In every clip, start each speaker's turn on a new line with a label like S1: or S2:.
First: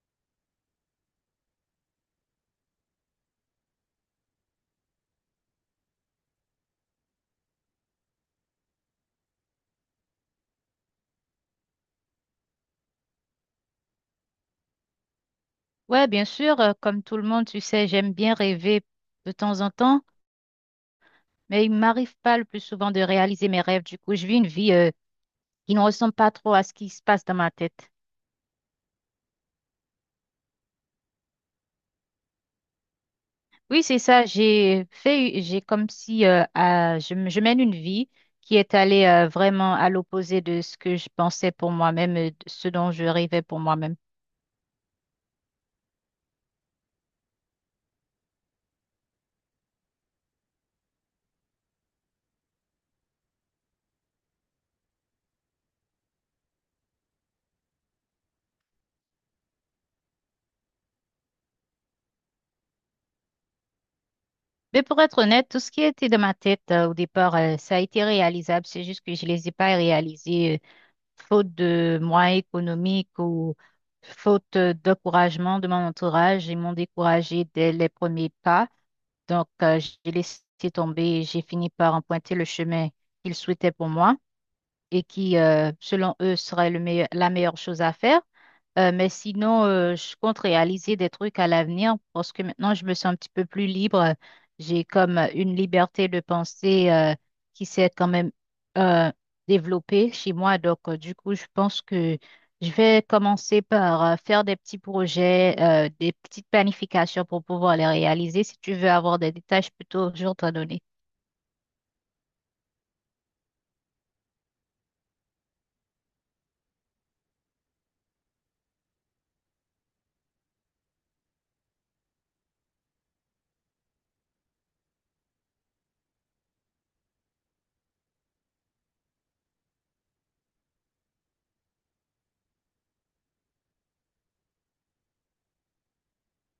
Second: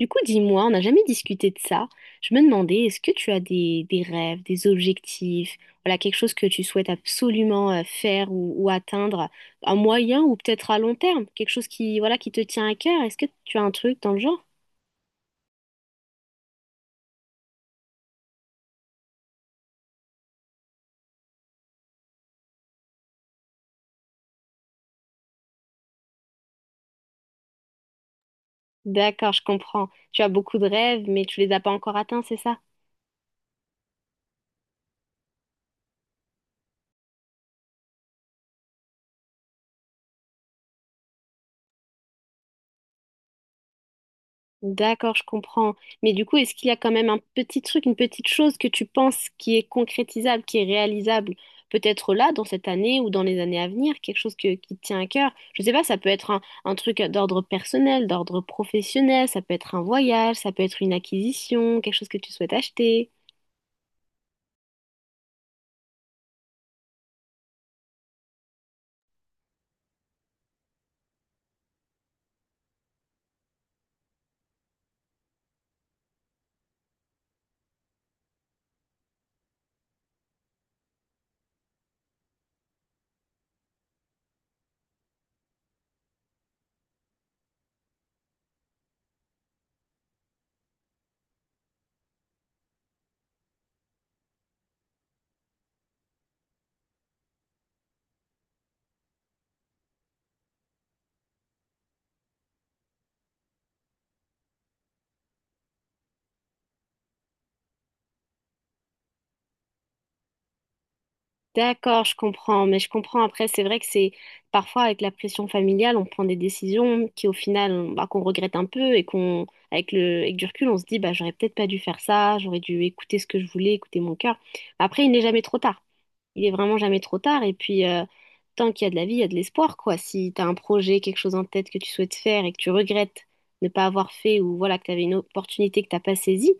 S1: Du coup, dis-moi, on n'a jamais discuté de ça. Je me demandais, est-ce que tu as des rêves, des objectifs, voilà, quelque chose que tu souhaites absolument faire ou atteindre à moyen ou peut-être à long terme, quelque chose qui, voilà, qui te tient à cœur. Est-ce que tu as un truc dans le genre?
S2: Ouais, bien sûr, comme tout le monde, tu sais, j'aime bien rêver de temps en temps, mais il m'arrive pas le plus souvent de réaliser mes rêves. Du coup, je vis une vie qui ne ressemble pas trop à ce qui se passe dans ma tête.
S1: D'accord, je comprends. Tu as beaucoup de rêves, mais tu les as pas encore atteints, c'est ça?
S2: Oui, c'est ça, j'ai comme si je mène une vie qui est allée vraiment à l'opposé de ce que je pensais pour moi-même, de ce dont je rêvais pour moi-même.
S1: D'accord, je comprends. Mais du coup, est-ce qu'il y a quand même un petit truc, une petite chose que tu penses qui est concrétisable, qui est réalisable, peut-être là, dans cette année ou dans les années à venir, qui te tient à cœur? Je sais pas, ça peut être un truc d'ordre personnel, d'ordre professionnel, ça peut être un voyage, ça peut être une acquisition, quelque chose que tu souhaites acheter.
S2: Mais pour être honnête, tout ce qui était dans ma tête au départ, ça a été réalisable, c'est juste que je les ai pas réalisés. Faute de moyens économiques ou faute d'encouragement de mon entourage, ils m'ont découragé dès les premiers pas. Donc, j'ai laissé tomber et j'ai fini par emprunter le chemin qu'ils souhaitaient pour moi et qui, selon eux, serait la meilleure chose à faire. Mais sinon, je compte réaliser des trucs à l'avenir parce que maintenant, je me sens un petit peu plus libre. J'ai comme une liberté de penser qui s'est quand même euh, développée chez moi. Donc, du coup, je pense que je vais commencer par faire des petits projets, des petites planifications pour pouvoir les réaliser. Si tu veux avoir des détails, je peux toujours t'en donner.
S1: D'accord, je comprends, mais je comprends après, c'est vrai que c'est parfois avec la pression familiale, on prend des décisions qui au final, bah, qu'on regrette un peu et qu'on, avec avec du recul, on se dit, bah, j'aurais peut-être pas dû faire ça, j'aurais dû écouter ce que je voulais, écouter mon cœur. Après, il n'est jamais trop tard. Il est vraiment jamais trop tard. Et puis, tant qu'il y a de la vie, il y a de l'espoir, quoi. Si tu as un projet, quelque chose en tête que tu souhaites faire et que tu regrettes ne pas avoir fait ou voilà, que tu avais une opportunité que t'as pas saisie,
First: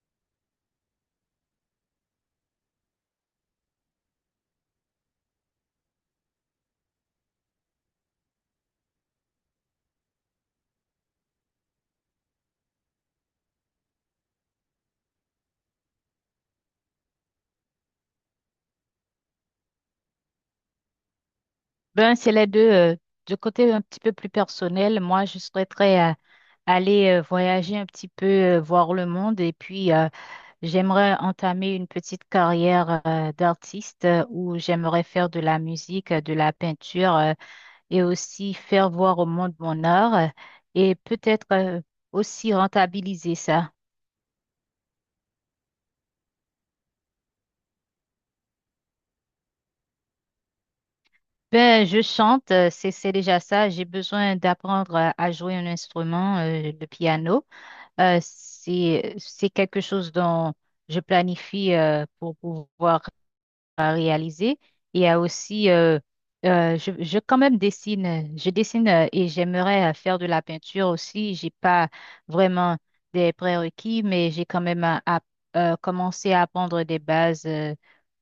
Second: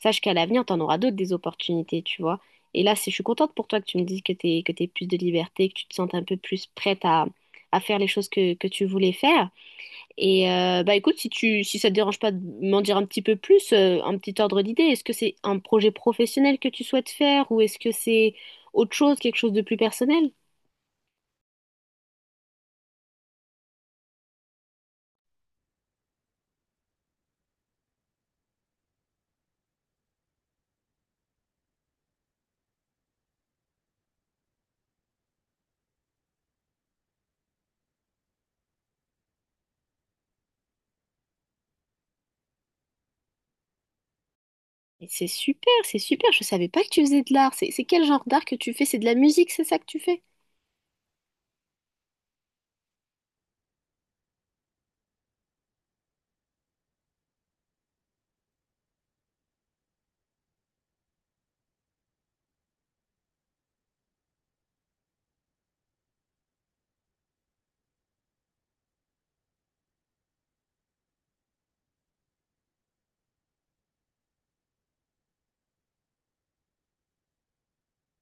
S1: sache qu'à l'avenir, tu en auras d'autres des opportunités, tu vois. Et là, je suis contente pour toi que tu me dises que t'es plus de liberté, que tu te sentes un peu plus prête à faire les choses que tu voulais faire. Et bah écoute, si ça te dérange pas de m'en dire un petit peu plus, un petit ordre d'idée, est-ce que c'est un projet professionnel que tu souhaites faire ou est-ce que c'est autre chose, quelque chose de plus personnel?
S2: Ben, c'est les deux. Du côté un petit peu plus personnel, moi, je souhaiterais aller voyager un petit peu, voir le monde. Et puis, j'aimerais entamer une petite carrière d'artiste où j'aimerais faire de la musique, de la peinture et aussi faire voir au monde mon art et peut-être aussi rentabiliser ça.
S1: Mais c'est super, c'est super, je savais pas que tu faisais de l'art. C'est quel genre d'art que tu fais? C'est de la musique, c'est ça que tu fais?
S2: Ben, je chante, c'est déjà ça. J'ai besoin d'apprendre à jouer un instrument, le piano. C'est quelque chose dont je planifie pour pouvoir réaliser. Il y a aussi, je quand même dessine, je dessine et j'aimerais faire de la peinture aussi. J'ai pas vraiment des prérequis, mais j'ai quand même commencé à apprendre des bases,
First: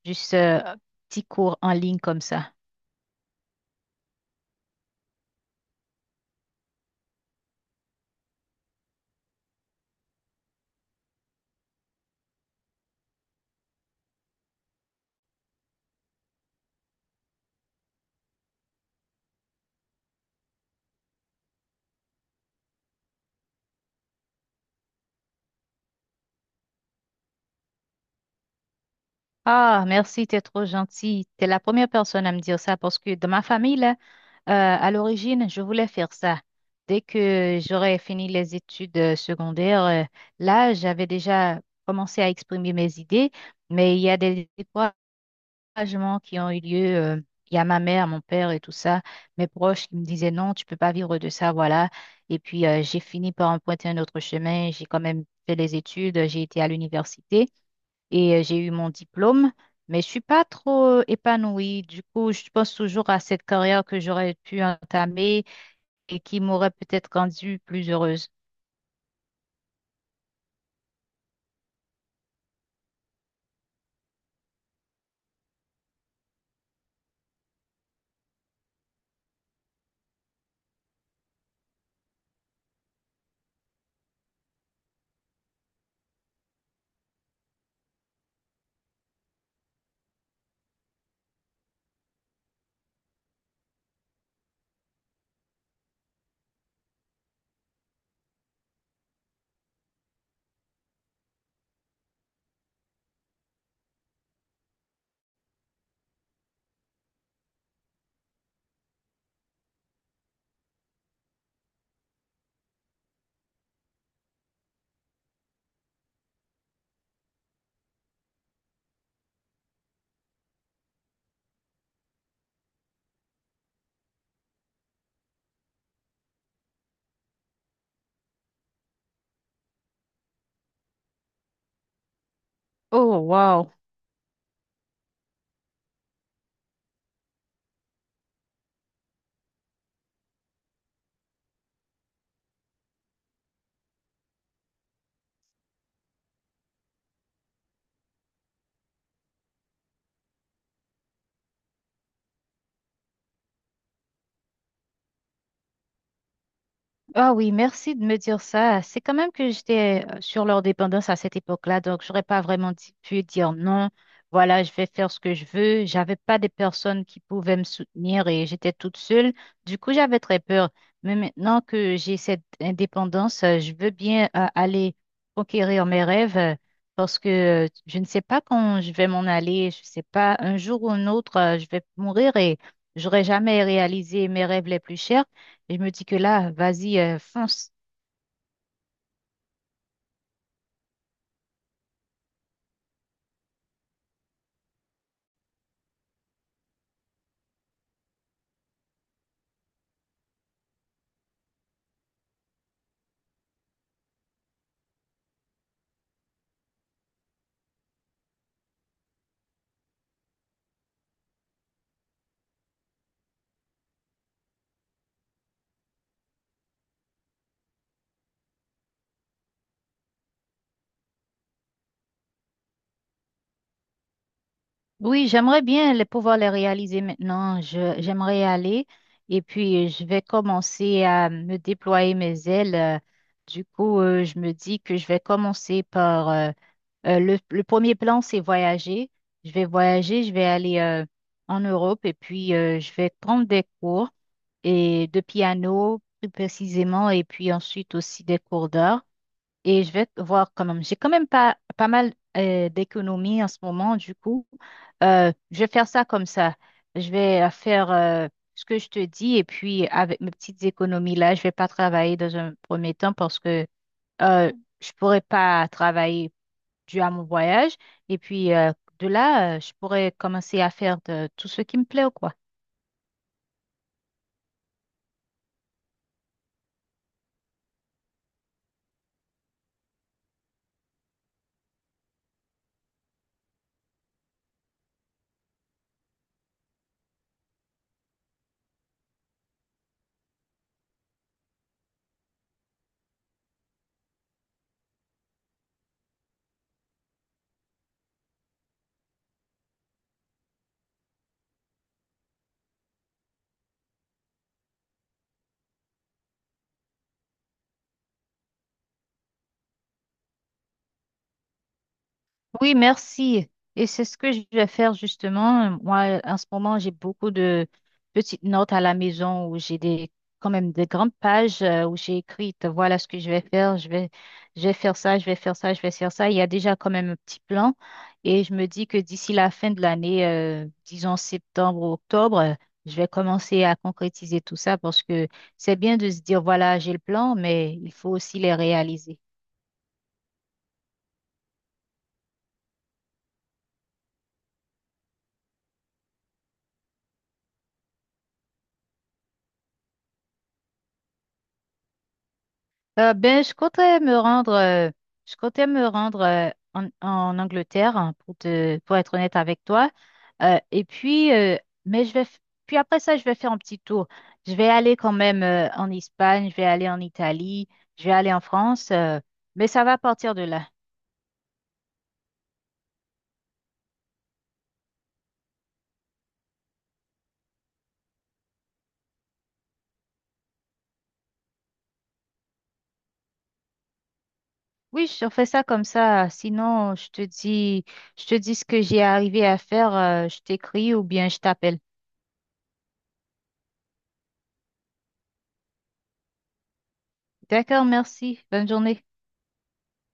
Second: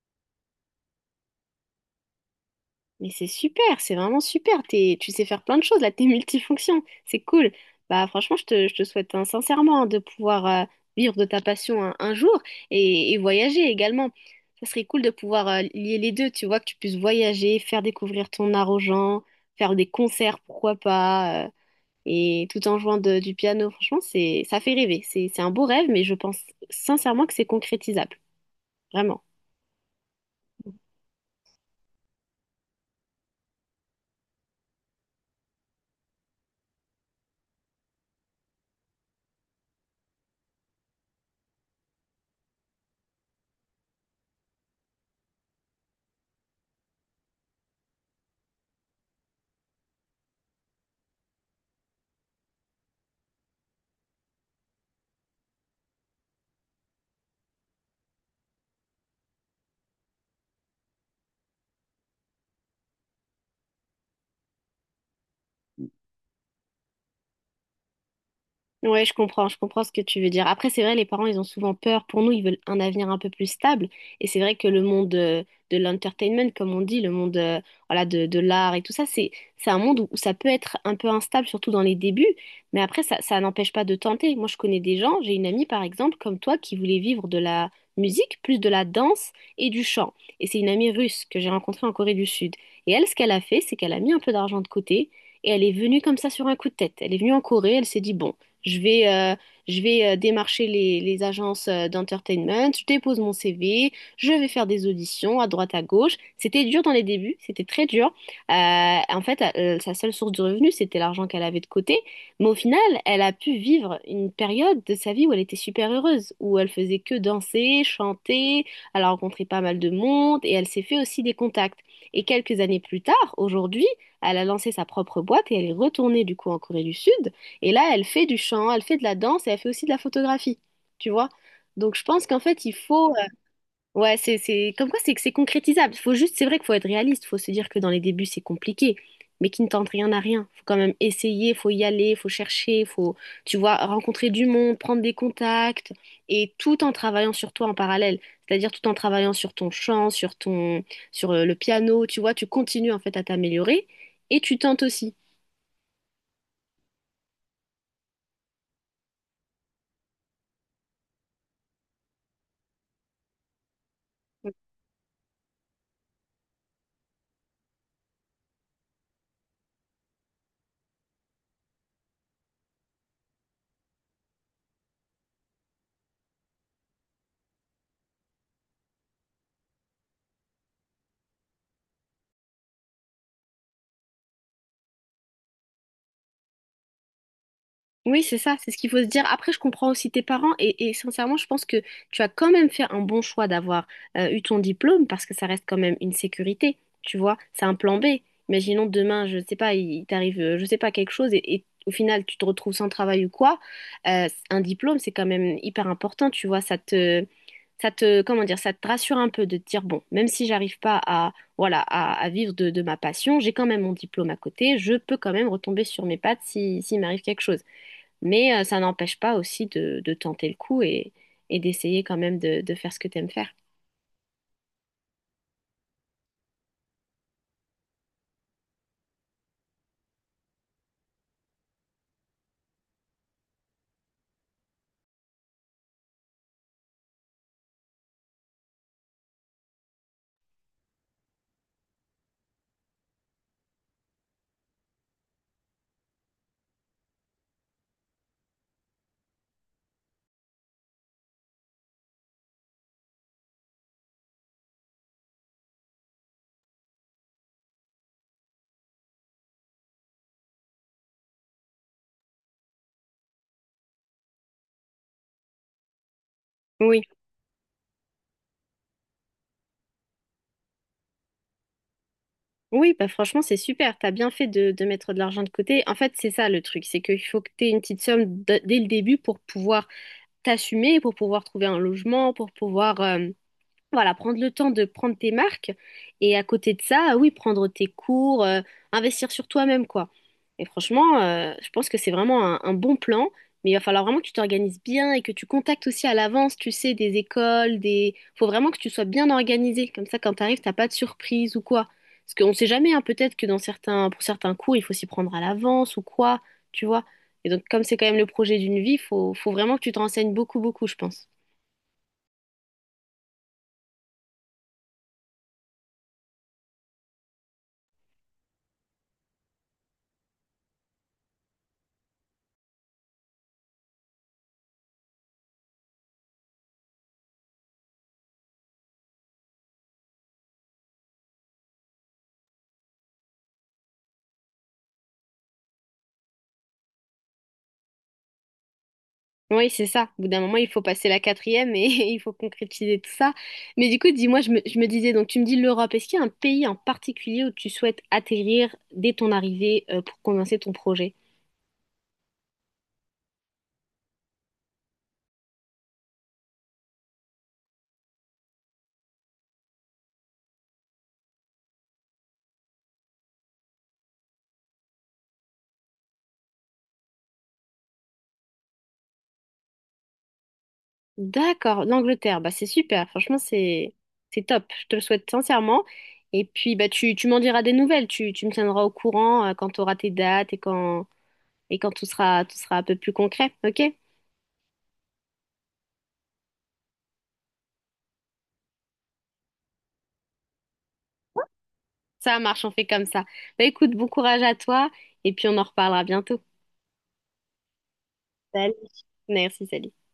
S2: juste petits cours en ligne comme ça.
S1: Mais c'est super, c'est vraiment super. T'es, tu sais faire plein de choses, là, t'es multifonction. C'est cool. Bah, franchement, je te souhaite hein, sincèrement de pouvoir vivre de ta passion un jour et voyager également. Ça serait cool de pouvoir lier les deux, tu vois, que tu puisses voyager, faire découvrir ton art aux gens, faire des concerts, pourquoi pas, et tout en du piano. Franchement, c'est, ça fait rêver. C'est un beau rêve, mais je pense sincèrement que c'est concrétisable. Vraiment.
S2: Ah, merci, t'es trop gentil. T'es la première personne à me dire ça parce que dans ma famille, là, euh, à l'origine, je voulais faire ça. Dès que j'aurais fini les études secondaires, là, j'avais déjà commencé à exprimer mes idées, mais il y a des découragements qui ont eu lieu. Il y a ma mère, mon père et tout ça, mes proches qui me disaient non, tu peux pas vivre de ça, voilà. Et puis, j'ai fini par emprunter un autre chemin. J'ai quand même fait les études, j'ai été à l'université et j'ai eu mon diplôme, mais je suis pas trop épanouie. Du coup, je pense toujours à cette carrière que j'aurais pu entamer et qui m'aurait peut-être rendue plus heureuse.
S1: Ouais, je comprends ce que tu veux dire. Après, c'est vrai, les parents, ils ont souvent peur. Pour nous, ils veulent un avenir un peu plus stable. Et c'est vrai que le monde de l'entertainment, comme on dit, le monde voilà, de l'art et tout ça, c'est un monde où ça peut être un peu instable, surtout dans les débuts. Mais après, ça n'empêche pas de tenter. Moi, je connais des gens, j'ai une amie, par exemple, comme toi, qui voulait vivre de la musique, plus de la danse et du chant. Et c'est une amie russe que j'ai rencontrée en Corée du Sud. Et elle, ce qu'elle a fait, c'est qu'elle a mis un peu d'argent de côté. Et elle est venue comme ça sur un coup de tête. Elle est venue en Corée, elle s'est dit, bon. Je vais, euh, je vais démarcher les agences d'entertainment, je dépose mon CV, je vais faire des auditions à droite à gauche. C'était dur dans les débuts, c'était très dur. Euh, en fait, sa seule source de revenus, c'était l'argent qu'elle avait de côté. Mais au final, elle a pu vivre une période de sa vie où elle était super heureuse, où elle faisait que danser, chanter, elle a rencontré pas mal de monde et elle s'est fait aussi des contacts. Et quelques années plus tard, aujourd'hui, elle a lancé sa propre boîte et elle est retournée du coup en Corée du Sud. Et là, elle fait du chant, elle fait de la danse et elle fait aussi de la photographie, tu vois. Donc je pense qu'en fait,
S2: Oh, wow!
S1: ouais, c'est... Comme quoi, c'est que c'est concrétisable. Faut juste... C'est vrai qu'il faut être réaliste. Faut se dire que dans les débuts, c'est compliqué. Mais qui ne tente rien n'a rien. Faut quand même essayer, faut y aller, faut chercher, faut, tu vois, rencontrer du monde, prendre des contacts. Et tout en travaillant sur toi en parallèle. C'est-à-dire tout en travaillant sur ton chant, sur ton... sur le piano, tu vois. Tu continues en fait à t'améliorer. Et tu tentes aussi.
S2: Ah oui, merci de me dire ça. C'est quand même que j'étais sur leur dépendance à cette époque-là, donc j'aurais pas pu dire non. Voilà, je vais faire ce que je veux. J'avais pas des personnes qui pouvaient me soutenir et j'étais toute seule. Du coup, j'avais très peur. Mais maintenant que j'ai cette indépendance, je veux bien aller conquérir mes rêves parce que je ne sais pas quand je vais m'en aller. Je sais pas, un jour ou un autre, je vais mourir et j'aurai jamais réalisé mes rêves les plus chers. Je me dis que là, vas-y, fonce.
S1: Oui, c'est ça, c'est ce qu'il faut se dire. Après, je comprends aussi tes parents et sincèrement, je pense que tu as quand même fait un bon choix d'avoir eu ton diplôme parce que ça reste quand même une sécurité, tu vois, c'est un plan B. Imaginons demain, je sais pas, il t'arrive, je sais pas, quelque chose et au final, tu te retrouves sans travail ou quoi. Un diplôme, c'est quand même hyper important, tu vois, comment dire, ça te rassure un peu de te dire, bon, même si j'arrive pas à, voilà, à vivre de ma passion, j'ai quand même mon diplôme à côté, je peux quand même retomber sur mes pattes si, s'il m'arrive quelque chose. Mais ça n'empêche pas aussi de tenter le coup et d'essayer quand même de faire ce que tu aimes faire.
S2: Oui, j'aimerais bien pouvoir les réaliser maintenant. J'aimerais y aller et puis je vais commencer à me déployer mes ailes. Du coup, je me dis que je vais commencer par le premier plan, c'est voyager. Je vais voyager, je vais aller en Europe et puis je vais prendre des cours et de piano plus précisément et puis ensuite aussi des cours d'art. Et je vais voir quand même. J'ai quand même pas mal d'économies en ce moment, du coup. Je vais faire ça comme ça. Je vais faire ce que je te dis et puis avec mes petites économies là, je vais pas travailler dans un premier temps parce que euh, je pourrais pas travailler dû
S1: Oui,
S2: à mon voyage. Et puis de là, je pourrais commencer à faire de, tout ce qui me plaît, quoi.
S1: oui, bah franchement, c'est super. T'as bien fait de mettre de l'argent de côté. En fait, c'est ça le truc, c'est qu'il faut que t'aies une petite somme dès le début pour pouvoir t'assumer, pour pouvoir trouver un logement, pour pouvoir voilà, prendre le temps de prendre tes marques et à côté de ça, oui, prendre tes cours, investir sur toi-même, quoi. Et franchement, je pense que c'est vraiment un bon plan, mais il va falloir vraiment que tu t'organises bien et que tu contactes aussi à l'avance, tu sais, des écoles, des... Faut vraiment que tu sois bien organisé, comme ça, quand t'arrives, t'as pas de surprise ou quoi. Parce qu'on sait jamais, hein, peut-être que dans certains, pour certains cours, il faut s'y prendre à l'avance ou quoi, tu vois. Et donc, comme c'est quand même le projet d'une vie, faut, faut vraiment que tu te renseignes beaucoup, beaucoup, je pense.
S2: Oui, merci. Et c'est ce que je vais faire justement. Moi, en ce moment, j'ai beaucoup de petites notes à la maison où j'ai des, quand même des grandes pages où j'ai écrites, voilà ce que je vais faire, je vais faire ça, je vais faire ça, je vais faire ça. Il y a déjà quand même un petit plan et je me dis que d'ici la fin de l'année, disons septembre ou octobre, je vais commencer à concrétiser tout ça parce que c'est bien de se dire, voilà, j'ai le plan, mais il faut aussi les réaliser.
S1: Oui, c'est ça. Au bout d'un moment, il faut passer la quatrième et il faut concrétiser tout ça. Mais du coup, dis-moi, je me disais, donc tu me dis l'Europe, est-ce qu'il y a un pays en particulier où tu souhaites atterrir dès ton arrivée pour commencer ton projet?
S2: Ben, je comptais me rendre en Angleterre hein, pour être honnête avec toi. Euh, et puis, euh, mais je vais, f- Puis après ça, je vais faire un petit tour. Je vais aller quand même en Espagne, je vais aller en Italie, je vais aller en France. Mais ça va partir de là.
S1: D'accord, l'Angleterre, bah c'est super, franchement, c'est top, je te le souhaite sincèrement. Et puis, bah tu m'en diras des nouvelles, tu me tiendras au courant quand tu auras tes dates et quand tout sera un peu plus concret, ok?
S2: Oui, je fais ça comme ça. Sinon, je te dis ce que j'ai arrivé à faire. Je t'écris ou bien je t'appelle.
S1: Ça marche, on fait comme ça. Bah écoute, bon courage à toi et puis on en reparlera bientôt.
S2: D'accord, merci. Bonne
S1: Salut.
S2: journée.
S1: Merci, salut.